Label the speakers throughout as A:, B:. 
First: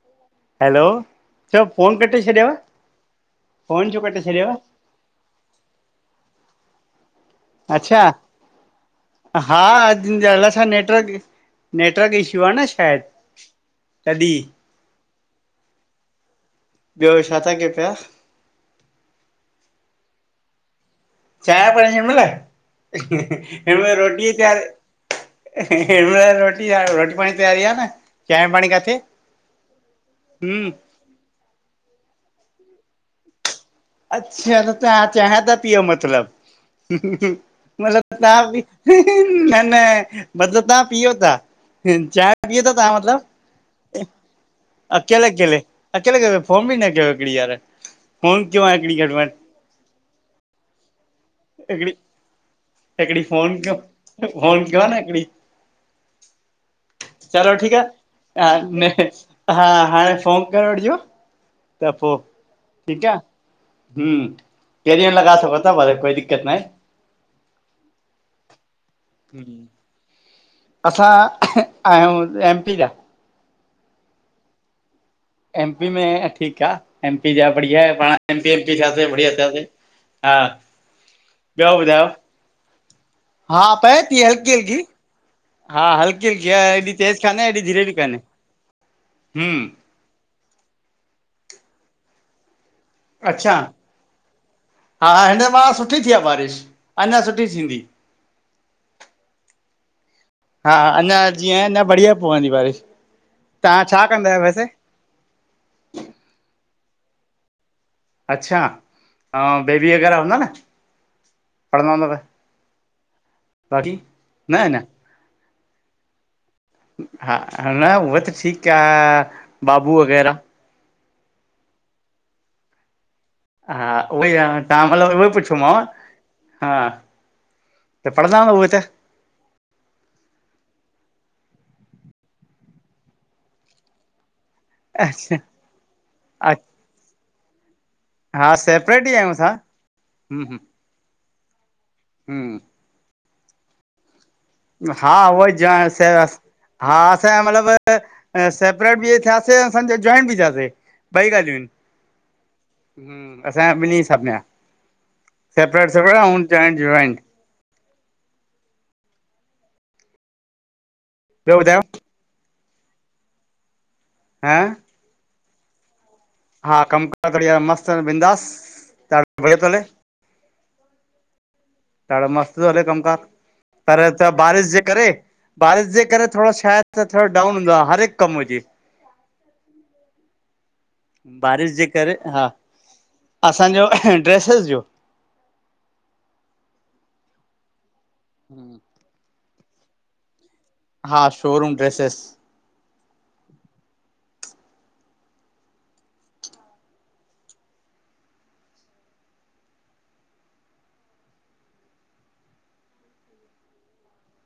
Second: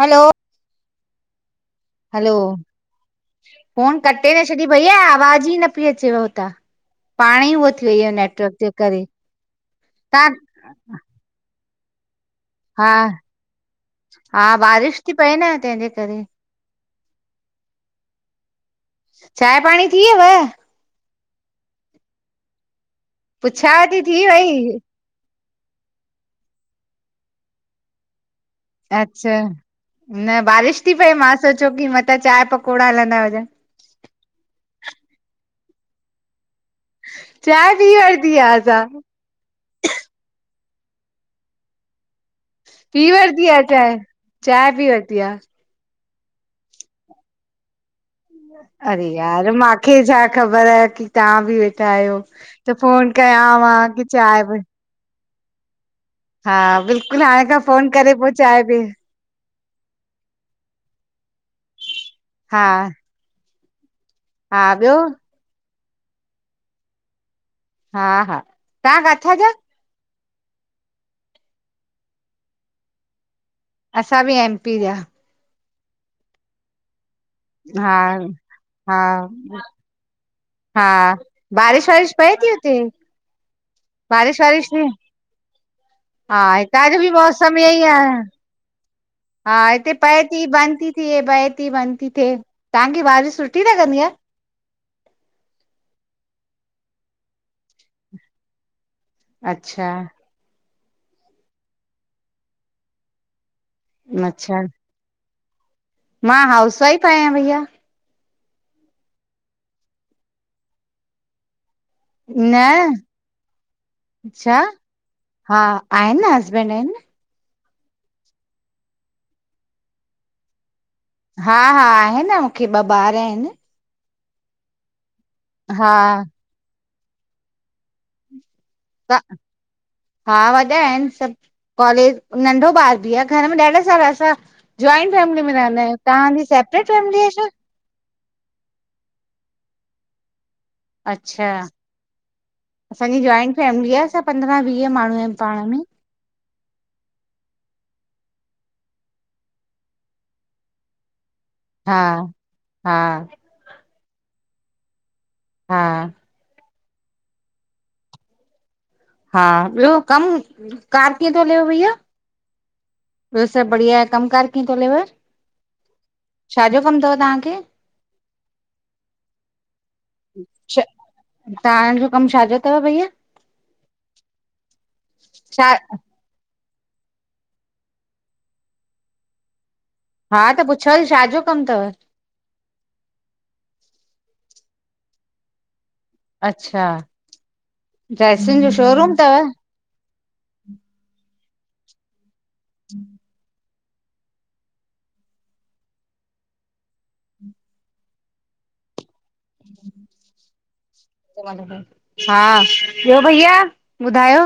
A: हलो
B: hello, चओ phone कटे
A: hello
B: छॾियव?
A: फोन कटे न छॾी भईया, आवाज़ ई न पई अचेव हुतां। पाण ई उहो थी
B: अच्छा,
A: वई नेटवर्क जे करे
B: हा अॼु
A: तव्हां
B: अलाए छा नेटवर्क नेटवर्क इश्यू
A: हा हा बारिश थी पए न, तंहिंजे करे।
B: ॿियो छा था कयो पिया?
A: चांय पाणी थी वयव?
B: चाय पाणी हिनमल,
A: पुछांव
B: हिनमल
A: थी
B: रोटी
A: थी
B: जी
A: वई
B: तयार हिनमल रोटी आ रोटी पाणी तयारी आ न, चांय पाणी का
A: अच्छा, न बारिश थी पए, मां सोचियो की मतां चांय पकोड़ा हलंदा हुजन।
B: अच्छा, त तव्हां चांहे ता पियो मतलब।
A: चांहि पी
B: मतलब
A: वरिती
B: तहां
A: आहे
B: ॿि
A: असां
B: न न, मतलब तहां पीओ था चा पी वतव तां मतलब,
A: वरिती आहे चांहि चांहि पी वरिती
B: अकेले
A: आहे
B: अकेले। अकेल केले, फोन ॿि न कयव हिकिड़ी यार, फोन कयो आहे हिकिड़ी
A: अरे
B: घटि में
A: यार,
B: घटि
A: मांखे छा ख़बर की तहां ॿि वेठा
B: हिकिड़ी
A: आयो। त फोन कयांव की चांहे भ
B: गा न हिकड़ी।
A: हा बिल्कुलु, हाणे
B: चलो
A: खां
B: ठीकु
A: फोन करे पो
B: आहे हा
A: चांय पी
B: न हा, हाणे फ़ोन करे वठिजो। त पो
A: हा,
B: हूं,
A: हा ॿियो
B: केड़े हंद लॻा सगो था, कोई दिक़त न आए।
A: हा हा, तां काथां जा?
B: आहे असां आयूं एम पी जा।
A: असां बि एम पी जा।
B: एम पी में अ ठीक आ, एम पी जा बढ़िया आ
A: हा
B: पाण ए एम पी जा
A: हा
B: थियासे, बढ़िया थियासे। हा,
A: हा, बारिश वारिश पई थी हुते?
B: हा पए थी
A: बारिश
B: हल्की
A: वारिश
B: हल्की
A: थी
B: हा हल
A: हा इतां जो बि मौसम इये यई आहे हा
B: हम्म
A: इते पए थी बंद थी थे पए थी बंद थी थे तव्हांखे वारिश
B: अच्छा
A: सुठी लॻंदी आ?
B: हा हा, हिन मा सुठी थी आ बारिश अञा सुठी थींदी।
A: अच्छा,
B: हा अञा जीअं अञा बढ़िया पवंदी बारिश तव्हां छा कंदा आयो
A: अच्छा
B: बैसे।
A: मां हाउस वाइफ आयां भैया।
B: अच्छा, आंव बेबी वग़ैरा हूंदा न पढ़ंदा हूंद त।
A: न, छा
B: न न
A: हा आहिन न हसबैंड आहिन।
B: हा ह न उअ त ठीक आ, बाबू वग़ैर।
A: हा हा, आहे न मूंखे ॿ ॿार आहिन।
B: हा उहोई आ तवां मतलब उहोई पुछियोमांव।
A: हा
B: हा त पढ़ंदा अन उहे त?
A: ता, हा वॾा आहिन सभ कॉलेज नंढो ॿार बि आ घर में ॾाढा सारा असां जॉइंट
B: अच्छा
A: फैमिली में रहंदायूं तव्हांजी सेपरेट फैमिली आहे छा?
B: हा सेपरेट ई आयूं असां हूं हू़।
A: अच्छा,
B: हूं,
A: असांजी जॉइंट फैमिली आ सभु।
B: हा उएई जा से अस हा असांजा मतलब अ सेपरेट बि थियासे असांज जॉइंट बि थियासे। बई ॻाल्हियूं आहिन।
A: हा, हा
B: असांजा ॿिनि सब में आ।
A: हा
B: सेपरेट सपरेट ऐं चाहे जॉइट।
A: हा ॿियो कम कार कीअं थो
B: ॿियो
A: हलेव
B: ॿुधायो
A: भैया? ॿियो सभ बढ़िया। कम कार
B: ह
A: कीअं थो हलेव? छा जो कम तव तव्हांखे?
B: असां जो बिंदास ॾाढो बढ़िया तो हले।
A: [inaudible] तव्हां
B: ॾाढो मस्त थो हले कम कार। पर त बारिश जे करे
A: छा
B: बारिश जे करे थोड़ो छाहे त थोड़ो डाउन हूंदो आ, हर हिक कम हुजे।
A: हा त पुछांती छा
B: बारिश जे करे हा, असांजो ड्रेसिज जो।
A: अच्छा ड्रेसुन जो शोरूम तव?
B: हा शोरूम ड्रेसेस।
A: हम्म - -
B: [inaudible]
A: हा, ॿियो भईया ॿुधायो।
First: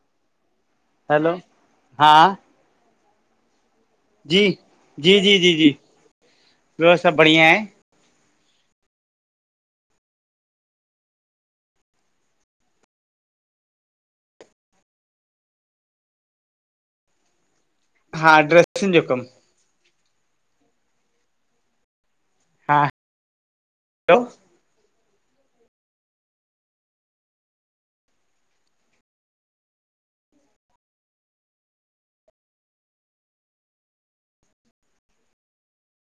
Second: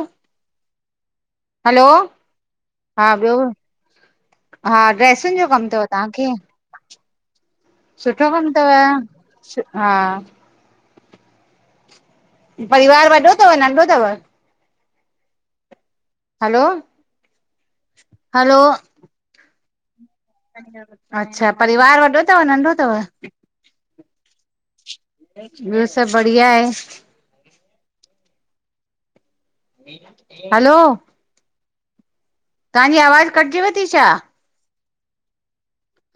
B: Hello,
A: hello! हा, ॿियो
B: जी
A: हा
B: जी
A: ड्रेसुन
B: जी
A: जो
B: जी
A: कम
B: जी
A: अथव तव्हांखे।
B: ॿियो सब बढ़िया आहे।
A: सुठो कम तव हा। परिवार वॾो तव नंढो तव। हलो!
B: हा,
A: हलो
B: ड्रेसुन जो कम।
A: अच्छा परिवार वॾो तव व नंढो
B: हा
A: तव।
B: हैलो
A: ॿियो सब बढ़िया आहे। हलो! तांजी आवाज़ कटजेव ती छा?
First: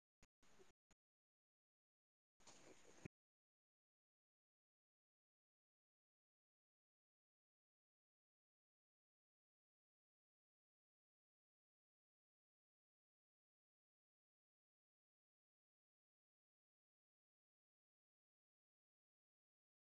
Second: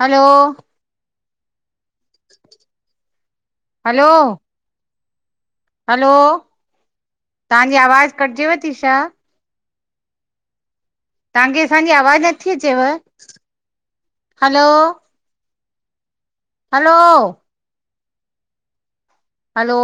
A: हलो! हलो। हलो! तहांजी आवाज़ कटजेव ती छा? तहांखे असांजी आवाज़ नथी अचेव? हलो! हलो! हलो!